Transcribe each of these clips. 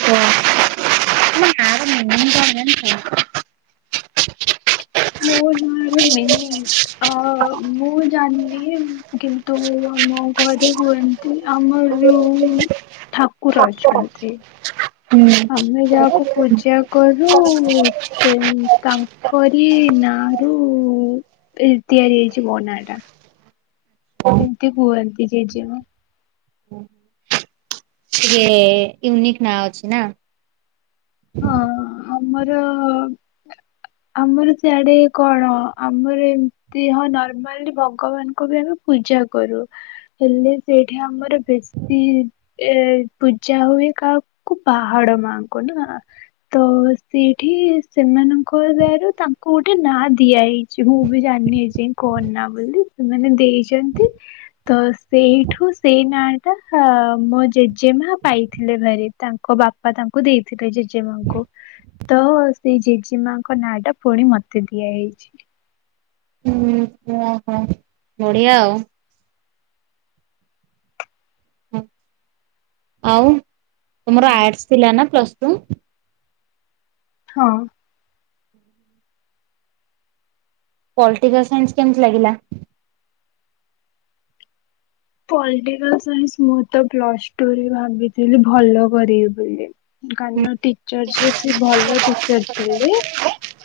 ଆରାମ ନିତି [unintelligible] ମଁ ନାଳ ମେନି। ଅ ମୁଁ ଜାଣିନି, କିନ୍ତୁ ଆମ ଘରେ କୁହନ ଆମର ଯୋଉ ଠାକୁର ଅଛନ୍ତି। ହୁଁ। ଆମେ ଯାହାକୁ ପୂଜା କରୁ ତାଙ୍କରି ନା ରୁ ତି-ତିଆରି ହେଇଛି ମୋ ନା ଟା। ଏମତି କୁହନ୍ତି ଜେଜେ ମା। ଟିକଏ ୟୁନିକ୍ ନାଁ ଅଛି ନା? ହଁ, ଆମର ଆମର ସେଆଡେ କଣ ଆମର ଏମତି ନର୍ମାଲି ଭଗବାନଙ୍କୁ ବି ଆମେ ପୂଜା କରୁ। ହେଲେ ସେଇଠି ଆମର ବେଶୀ ଏ ପୂଜା ହୁଏ କାହାକୁ ପାହାଡ ମାଆଙ୍କୁ ନା? ତ ସେଠି ସେମାନଙ୍କ ଦୟାରୁ ତାଙ୍କୁ ଗୋଟେ ନାଁ ଦିଆ ହେଇ ଚି ମୁଁ ବି ଜାଣିନି ଏଯାଏଁ କଣ ନା ବୋଲି, ସେମାନେ ଦେଇଛନ୍ତି। ତ ସେଇଠୁ ସେଇ ନାଁ ଟା ମୋ ଜେଜେମା ପାଇଥିଲେ ଭାରି। ତାଙ୍କ ବାପା ତାଙ୍କୁ ଦେଇଥିଲେ ଯେ ଜେଜେମାଙ୍କୁ, ତ ସେଇ ଜେଜେମାଙ୍କ ନାଁ ଟା ପୁଣି ମତେ ଦିଆ ହେଇଛି। ଓ ହୋ, ବଢିଆ ଆଉ। ଆଉ ତମର ଆଡ୍ସ୍ ଥିଲା ନା ପ୍ଲସଟୁ? ହଁ। ପଲ୍ଟିକାଲ ସାଇନ୍ସ୍ କେମତି ଲାଗିଲା? ପଲ୍ଟିକାଲ ସାଇନ୍ସ୍ ମୁଁ ତ ପ୍ଲସ୍ଟୁରେ ଭାବିଥିଲି ଭଲ କରିବି ବୋଲି। କାଇଁ ନା ଟିଚର ଯିଏ ସିଏ ଭଲ ଟିଚର ଥିଲେ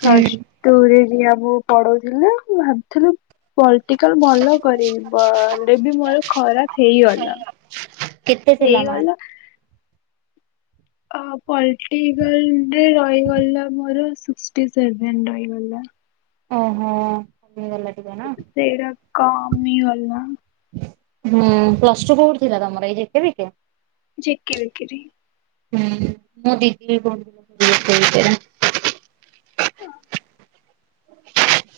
ପ୍ଲସ ଟୁ ରେ ବି ଆମକୁ ପଢଉଥିଲେ ମୁଁ ଭାବୁଥିଲୁ ପଲ୍ଟିକାଲ ଭଲ କରିବି, ବ ହେଲେ ବି ମୋର ଖରାପ ହେଇ ଗ କେତେ ଥିଲା ମାର୍କ? ଆ ପଲ୍ଟିକାଲରେ ରହିଗଲା ମୋର ସିକ୍ସଟି ସେଭେନ ରହିଗଲା। ଓ ହୋ ହେଇ ଗଲା ଟିକେ ନା। ସେଇଟା କମିଗଲା। ହୁଁ ପ୍ଲସ ଟୁ କୋଉଠି ଥିଲା ତମର ଏଇ ଯିଟି ବିରେ। ଯିକି ମିକିରି। ହୁଁ ମୁଁ ଡିଗ୍ରୀ କରୁଥିଲି ବି ସେଇଟରେ।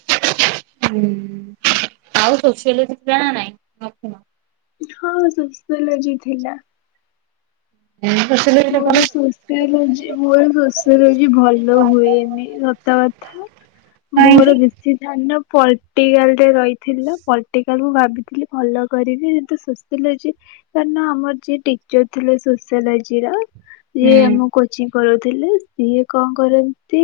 [inaudible] ହୁଁ ଆଉ ସୋସିଆଲଜି ଥିଲା ନାଁ ନାଇଁ? ନଥିଲା। ହଁ ସୋଷିଓଲଜି ଥିଲା। ଏଣୁ ତ ସିଲ ମୋର ସୋସ ସ୍ୟ ଲଜି ମୋର ଶୋଷିଓଲୋଜି ଭଲ ହୁଏନି ସତ କଥା। ମୋର କାହିଁକି? ବେଶୀ ଧ୍ୟାନ ପଲ୍ଟିକାଲରେ ରହିଥିଲା ପଲ୍ଟିକାଲ ମୁଁ ଭାବିଥିଲି ଭଲ କରିବି କିନ୍ତୁ ସୋସ୍ୟଲୋଜି କାରଣ ଆମର ଯିଏ ଟିଚର ଥିଲେ ସୋସ୍ୟଲୋଜିର। ସିଏ ହୁଁ ଆମ କୋଚିଂ କରଉଥିଲେ, ସିଏ କଣ କରନ୍ତି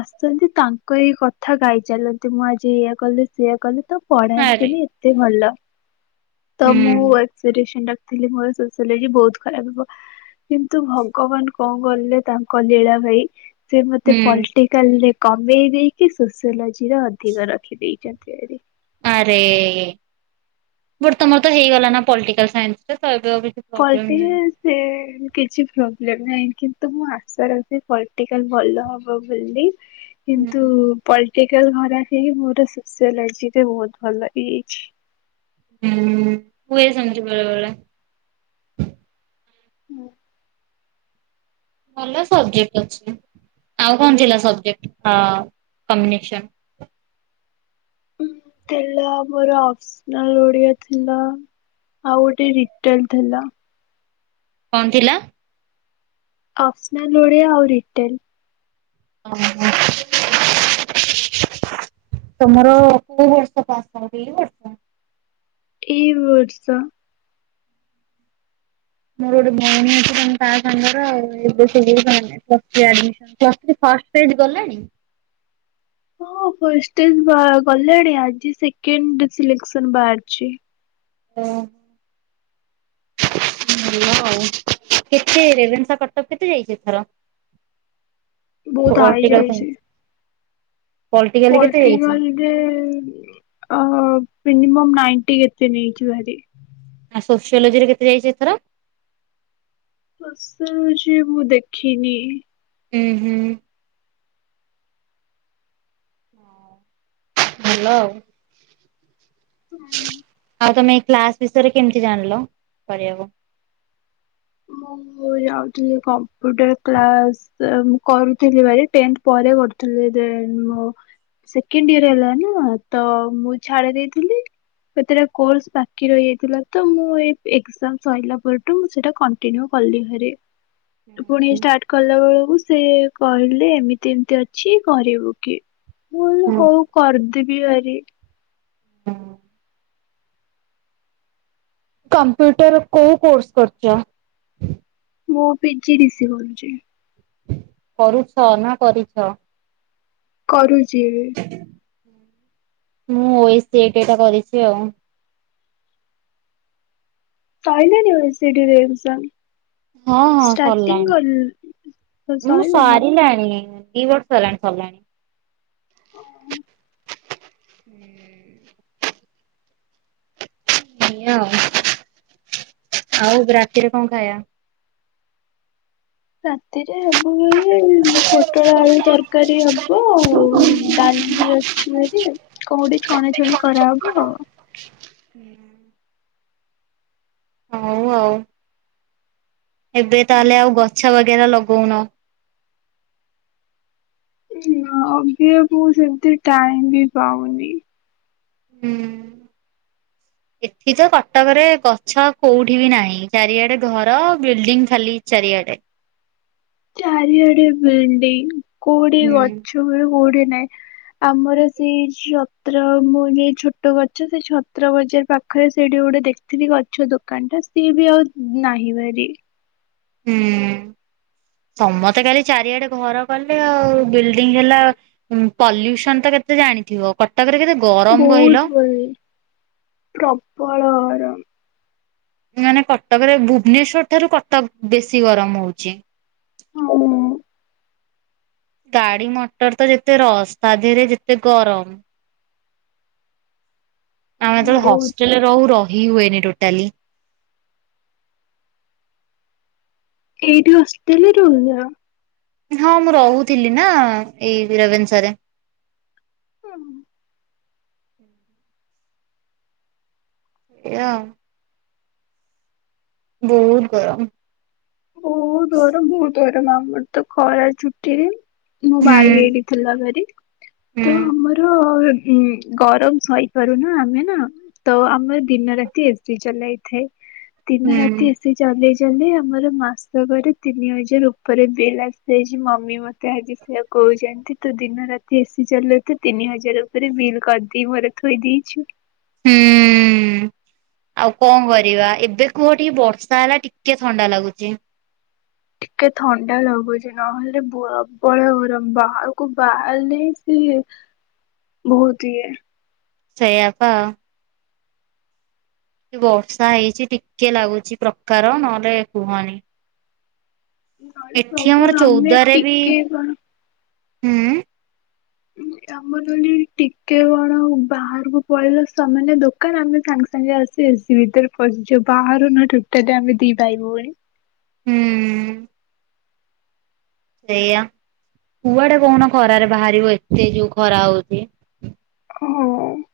ଆସନ୍ତି ତାଙ୍କ ଏଇ କଥା ଥା ଗାଇଚାଲନ୍ତି ମୁଁ ଆଜି ଏଇଆ କଲି ସେଇଆ କଲି ତ ଆରେ ପଢାନ୍ତିନି ଏତେ ଭଲ ତ ହୁଁ ମୁଁ ସିରି ସେଣ୍ଡକ୍ ଥିଲି ମୋର ସୋସିଓଲୋଜି ବହୁତ ଖରାପ ହେବ। କିନ୍ତୁ ଭଗବାନ କଣ କଲେ ତାଙ୍କ ଲୀଳା ଭାଇ ସେ ମତେ ହୁଁ ପଲ୍ଟି କାଲ୍ ରେ କମେଇ ଦେଇକି ସୋସିଓଲୋଜିର ଅଧିକ ରଖିଦେଇଛନ୍ତି ଆରି। ଆରେ ବଟ୍ ତମର ତ ହେଇଗଲା ନା ପଲ୍ଟିକାଲ ସାଇନ୍ସ୍ ରେ ତ ଏବେ ଆଉ କିଛି ପ୍ରୋବ୍ଲେମ ନାହିଁ। ପଲ୍ଟଟିକାଲ। ସେ କିଛି ପ୍ରୋବ୍ଲେମ ନାହିଁ କିନ୍ତୁ ମୁଁ ଆଶା ରଖିଛି ପଲିଟିକାଲ ଭଲ ହବ। ବଭୋଲ୍ଲୀ ହୁଁ କିନ୍ତୁ ପଲ୍ଟିକାଲ ଖରାପ ହେଇକି ମୋର ସୋସିଅଲୋଜିରେ ବହୁତ ଭଲ ହେଇଯାଇଛି। ହୁଁ ହୁଏ ସେମିତି ବେଳେବେଳେ। ହୁଁ। ଭଲ ସବଜେକ୍ଟ ଅଛି, ଆଉ କଣ ଥିଲା ସବଜେକ୍ଟ ହଁ କମ୍ବୀନେସନ? ଉଁ ଥିଲା ମୋର ଅଫସନାଲ ଓଡିଆ ଥିଲା। ଆଉ ଗୋଟେ ରିଟେଲ ଥିଲା। କଣ ଥିଲା? ଅଫ୍ସନାଲ୍ ଓଡ଼ିଆ ଆଉ ରିଟେଲ୍। ଓ ହୋ। [inaudible] [inaudible] ତମର କୋଉ ବର୍ଷ ପାଶ୍ ଆଉଟ୍ ଏଇ ବର୍ଷ? ଏଇ ବର୍ଷ। ମୋର ଗୋଟେ ଭଉଣୀ ଅଛି ତମେ ତା ସାଙ୍ଗରେ ଆଉ ଏବେ ସେ [unintelligible] plus three admission. Plus three first stage ଗଲାଣି? ହଁ ଫଷ୍ଟ ଷ୍ଟେଜ ବା ଗଲାଣି ଆଜି ସେକେଣ୍ଡ ସିଲେକ୍ସନ ବାହାରିଛି। ଓହୋ ଭଲ ଆଉ, କେତେ ରେଭେନ୍ସା କଟକ କେତେ ଯାଇଛ ଏଥର? ବହୁତ ହାଇ ପଲଟିକାଲ ଯାଇଛି। ସାଇନ୍ସ ପଲଟିକାଲ କେତେ ଯାଇଛି ପଲିଟିିକାଲ ରେ ଅ ମିନିମମ୍ ନାଇଣ୍ଟି କେତ ନେଇଛି ଭାରି। ଆଉ ସୋସିଓଲୋଜି ରେ କେତ ଯାଇଛି ଏଥର? ସୋସିଓଲୋଜି ମୁଁ ଦେଖିନି। ଉଁ ହୁଁ। ଭଲ ଆଉ। ଆଉ ତମେ ଏଇ କ୍ଲାସ ବିଷୟରେ କେମିତି ଜାଣିଲ କରିବାକୁ? ମୁଁ ଯାଉଥିଲି କମ୍ପ୍ୟୁଟର କ୍ଲାସ। ସେ ମୁ କରୁଥିଲି ଭାଇ ଟେନ୍ଥ ପରେ କରୁଥିଲି ଦେନ୍ ମୋ ସେକେଣ୍ଡ ଇୟର ହେଲା ନା ତ ମୁଁ ଛାଡ ଦେଇଥିଲି। ସେଥିରେ କୋର୍ସ ବାକି ରହିଯାଇଥିଲା ତ ମୁଁ ଏଇ ଏକ୍ଜାମ ସରିଲା ପରଠୁ ମୁଁ ସେଇଟା କଣ୍ଟ କନ୍ତିନିଉ କଲି ହରି। ପୁଣି ଷ୍ଟାର୍ଟ କଲା ବେଳକୁ ସେକହିଲେ ଏମିତି ଏମିତି ଅଛି କରିବୁକି? ମୁଁ ହିଲି ହଉ କରିଦେବି ଭରି ହ। କମ୍ପ୍ୟୁଟର କୋଉ କୋର୍ସ କରୁଚ? ମୁଁ ପି ଜି ଡି ସିି କରୁଚି। କରୁଛ ନା କରିଛ? କରୁଚି। ହୁଁ ମୁଁ ଏସି ଏ ଟା ଟା କରିଛି ଆଉ। ସଇଲାଣି ଏନ୍ ସି ଡ଼ି ର ଏକଜାମ୍? ହଁ ହଁ ସରିଲାଣି। ମୁଁ ସଇଲାଣି। ସାରିଲାଣି ଦି ବର୍ଷ ର୍ଷ ହେଲାଣି ସର୍ଲାଣି। ହୁଁ। ଭଲ ଆଉ ରାତିରେ କଣ ଖାଇବା? ରାତିରେ ହେବ ଏ ପୋଟଳ ଆଳୁ ତରକାରୀ ହବ ଆଉ ଡାଲି ଅଛି ହରି। କଣ ଗୋଟେ ଛଣାଛଣି କରାହବ ଆଉ। ହୁଁ। ହଉ ଆଉ। ଏବେ ତାହେଲେ ଆଉ ଗଛ ବଗେରା ଲଗଉନ? ନା ଏବିକା ମୁ ସେମତି ଟାଇମ ବି ପାଉନି। ହୁଁ। [inaudible] ଏଠି ତ କଟକରେ ଗଛ କୋଉଠି ବି ନାହିଁ। ଚାରିଆଡେ ଘର ବିଲ୍ଡିଂ ଖାଲି ଚାରିଆଡେ। ଚାରିଆଡେ ବିଲ୍ଡି କୋଉଠି ହୁଁ। ଗଛ ବି କୋଉଠି ନାହିଁ। ଆମର ସେଇ ଛତ୍ର ମୁଁ ଯୋଉ ଛୋଟ ଗଛ ସେ ଛତ୍ର ବଜାର ପାଖ ଖରେ ସେଇଠି ଗୋଟେ ଦେଖିଥିଲି ଗଛ ଦୋକାନ ଟା ସିଏ ବି ଆଉ ନାହିଁ ଭାରି। ହୁଁ ସମସ୍ତେ କାଲି ଚାରିଆଡେ ଘର କଲେ ଆଉ ବିଲ୍ଡିଙ୍ଗ ହେଲା। ହୁଁ ପଲ୍ୟୁସନ ତ କେତେ ଜାଣିଥିବ। କଟକରେ କେତେ ଗରମ କହିଲ? ବହୁତ ବୁଲି ପ୍ରବଳ ଗରମ। ଆ ମାନେ କଟକରେ ଭୁବନେଶ୍ଵର ଠାରୁ କଟକ ବେଶୀ ଗରମ ହଉଚି। ହ ହଁ। ଗାଡି ମଟର ତ ଯେତେ ରସ୍। ତା ଧରେ ଯେତେ ଗରମ। ଆମେ ଯେତେବେଳେ ବହୁତ ହଷ୍ଟେଲରେ ରହୁ। ରହି ହୁଏନି ଟୋଟାଲି। ଏଇଠି ହଷ୍ଟେଲ ରେ ରହୁଚ। ହଁ ମୁଁ ରହୁଥିଲି ନା ଏଇ ବୀରବନ୍ସରେ। ଓ ହୋ। ଏହା ବହୁତ ଗରମ। ବହୁତ ଗରମ ବହୁତ ଗରମ। ଆମର ତ ଖରା ଛୁଟିରେ ମୋ ଭାଇ ହୁଁ। ଏଇଠି ଥିଲା ଭାରି। ତ ହୁଁ ଆମର ହୁଁ ଗରମ ସୋଇପାରୁନା ଆମେ ନା ତ ଆମର ଦିନ ରାତି ଏସି ଚଲାଇଥାଏ। ହୁଁ ଦିନ ରାତି ଏସି ଚଳେଇ ଚଳେଇ ଆମର ମାସକରେ ତିନି ହଜାର ଉପରେ ବିଲ୍ ଆସିଯାଇଚି। ମମି ମତେ ଆଜି ସେଆକୁ କହୁଚନ୍ତି ତୁ ଦିନ ରାତି ଏସି ଚଲେଇଚୁ ତୁ ତିନି ହଜାର ଉପରେ ବିଲ୍ କରିଦେଇ ଘରେ ଥୋଇ ଦେଇଚୁ। ହୁଁ। ଆଉ କଣ କରିବା। ଏବେ କୁହ ଟିକେ ବର୍ଷା ହେଲା ଟିକେ ଥଣ୍ଡା ଲାଗୁଚି। ଟିକେ ଥଣ୍ଡା ଲାଗୁଛଚି। ନହେଲେ ପ୍ରବଳ ଗରମ। ବାହାରକୁ ବାହାରିଲେ ହିଁ ସିଏ ବହୁତ ଇଏ ସେୟାପା। ବର୍ଷା ହେଇଛି ଟିକେ ଲାଗୁଚି ପ୍ରକାର ନହେଲେ କୁହନି। ନହେଲେ ଏଠି ପ୍ରବଳ ଆମର ଆମେ ଚୋଉଦାରେ ବି ଟିକେ କଣ ହୁଁ। ଉଁ ଅ ମୁଁ ମନେ ଟିକେ କଣ ବାହାରକୁ ପଳେଇଲେ ସେମାନେ ଦୋକାନ ଆମେ ସାଙ୍ଗେ ସାଙ୍ଗେ ଆସି ଏସି ଭିତରେ ଖସିଛ ବାହାରୁନ ଆମେ ଟୋଟାଲି ଆମେ ଦି ଭାଇ ଭୋଉଣୀ। ହୁଁ। ସେଇଆ କୁଆ ଟା କୋହୁନ ଖରାରେ ବାହାରିବ ଏତେ ଯୋଉ ଖରା ହୋଉଚି। ହଁ।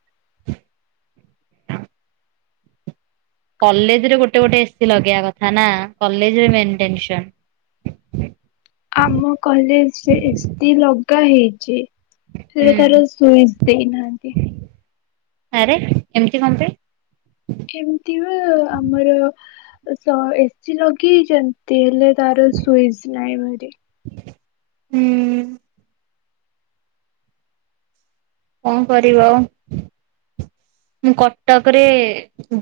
କଲେଜରେ ଗୋଟେ ଗୋଟେ ଏସି ଲଗେଇବା କଥା ନା କଲେଜରେ ମେନ୍ ଟେନ୍ନସନ୍ ଆମ କଲେଜ୍ ରେ ଏସି ଲଗା ହେଇଚି। ସେଟା ତାର ହୁଁ ସୁଇଜ୍ ଦେଇନାହାନ୍ତି। ଆରେ ଏମିତି ମତେ ଏମିତି ବା ଆମର ସ ଏସିି ଲଗେଇଚନ୍ତି ହେଲେ ତାରା ସୁଇଜ୍ ନାଇ ଏମିତି। ହୁଁ। କଁ କରିବ ଆଉ ମୁଁ କଟକ୍ ରେ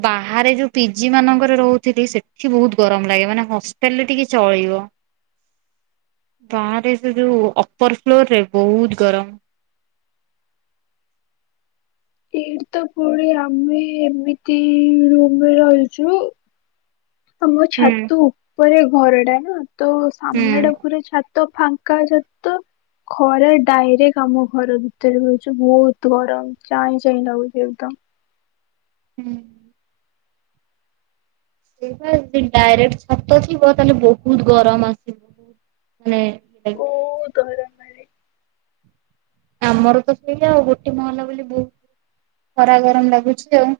ବାହାରେ ଯୋଉ ପିଜି ମାନଙ୍କରେ ରହୁଥିଲି ସେଠି ବୋହୁତ୍ ଗରମ୍ ଲାଗେ ମାନେ ହଷ୍ଟେଲରେ ଟିକେ ଚଳିବ। ବାହାରେ ସେ ଯୋଉ ଅପର୍ ଫ୍ଲୋର୍ ରେ ବୋହୁତ୍ ଗରମ୍। ଏଇଠି ତ ପୁଣି ଆମେ ଏମିତି ରୁମ୍ ରେ ରହିଚୁ। ଆ ମୋ ହୁଁ ଛାତୁ ଉପରେ ଘର ଟା ନା ତ ହୁଁ। ସାମ୍ନା ଟା ପୁରା ଛା ତ ଫାଙ୍କା ଯେ ତ ଖରା ଡାଇରେକ୍ ଆମ ଘର ଭିତରେ ରଚୁ ବୋହୁତ୍ ଗରମ୍। ଚାଇଁ ଚାଇଁ ଲାଗୁଚି ଏକଦମ୍। ହୁଁ। ସେଇ ପା ଦି ଡାଇରେକ୍ଟ୍ ଛାତ ଥିବ ତାହେଲେ ବହୁତ ଗରମ ଆସିବ ମାନେ ଓ ତ ହେରା ଆମର ତ ସେଇା ଆଉ ଗୋଟେ ମହଲା ବୋଲି ବହୁତ୍ ଖରା ଗରମ ଲାଗୁଛି ଆଉ।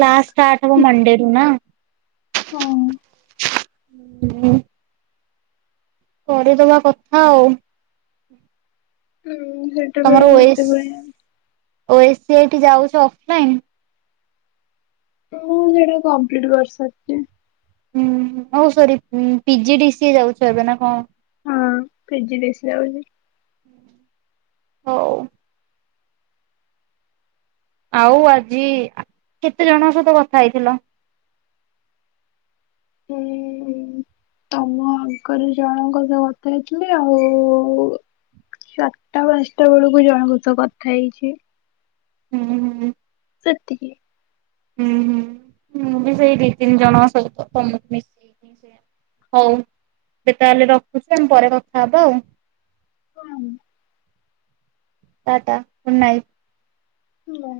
କ୍ଲାସ୍ ଷ୍ଟାର୍ଟ୍ ହବ ମଣ୍ଡେରୁୁ ନା। ହଁ କରିଦବା କଥା ଆଉ। ହୁଁ ହୁଁ। ତମର ଓଏସ୍ ଓଏସ୍ ସିଆଟି ଏଇଠି ଯାଉଛ ଅଫଲାଇନ୍। ମୁଁ ସେଟା କମ୍ପଲିଟ୍ କରି ସରିଚି। ହୁଁ ହୋଉ ସରି ପିଜି ଡିସି ଯାଉଛ ଏବେ ନା କଣ? ହଁ ପିଜି ଡିସି ଯାଉଚି। ହୋଉ। ଆଉ ଆଜି ଆ-କେତେ ଜଣଙ୍କ ସହିତ କଥା ହେଇଥିଲ? ହୁଁ। ଅଙ୍କଲ୍ ଜଣଙ୍କ ସହ କଥା ହେଇଥିଲି ଆଉ ଚାର୍ ଟା ପାଞ୍ଚଟା ବେଳକୁ ଜଣକ ସହ କଥା ହେଇଚି। ହୁଁ ହୁଁ। ସେତିକି। ହୁଁ ହୁଁ ମୁଁ ବି ସେଇ ଦି ତିନି ଜଣଙ୍କ ସହିତ ତମକୁ ମି ହୋଉ ଏବେ ତାହେଲେ ରଖୁଚି ଆମେ ପରେ କଥା ହବା ଆଉ। କନ୍ ଟା ଟା ଗୁଡ୍ ନାଇଟ୍। ହୁଁ।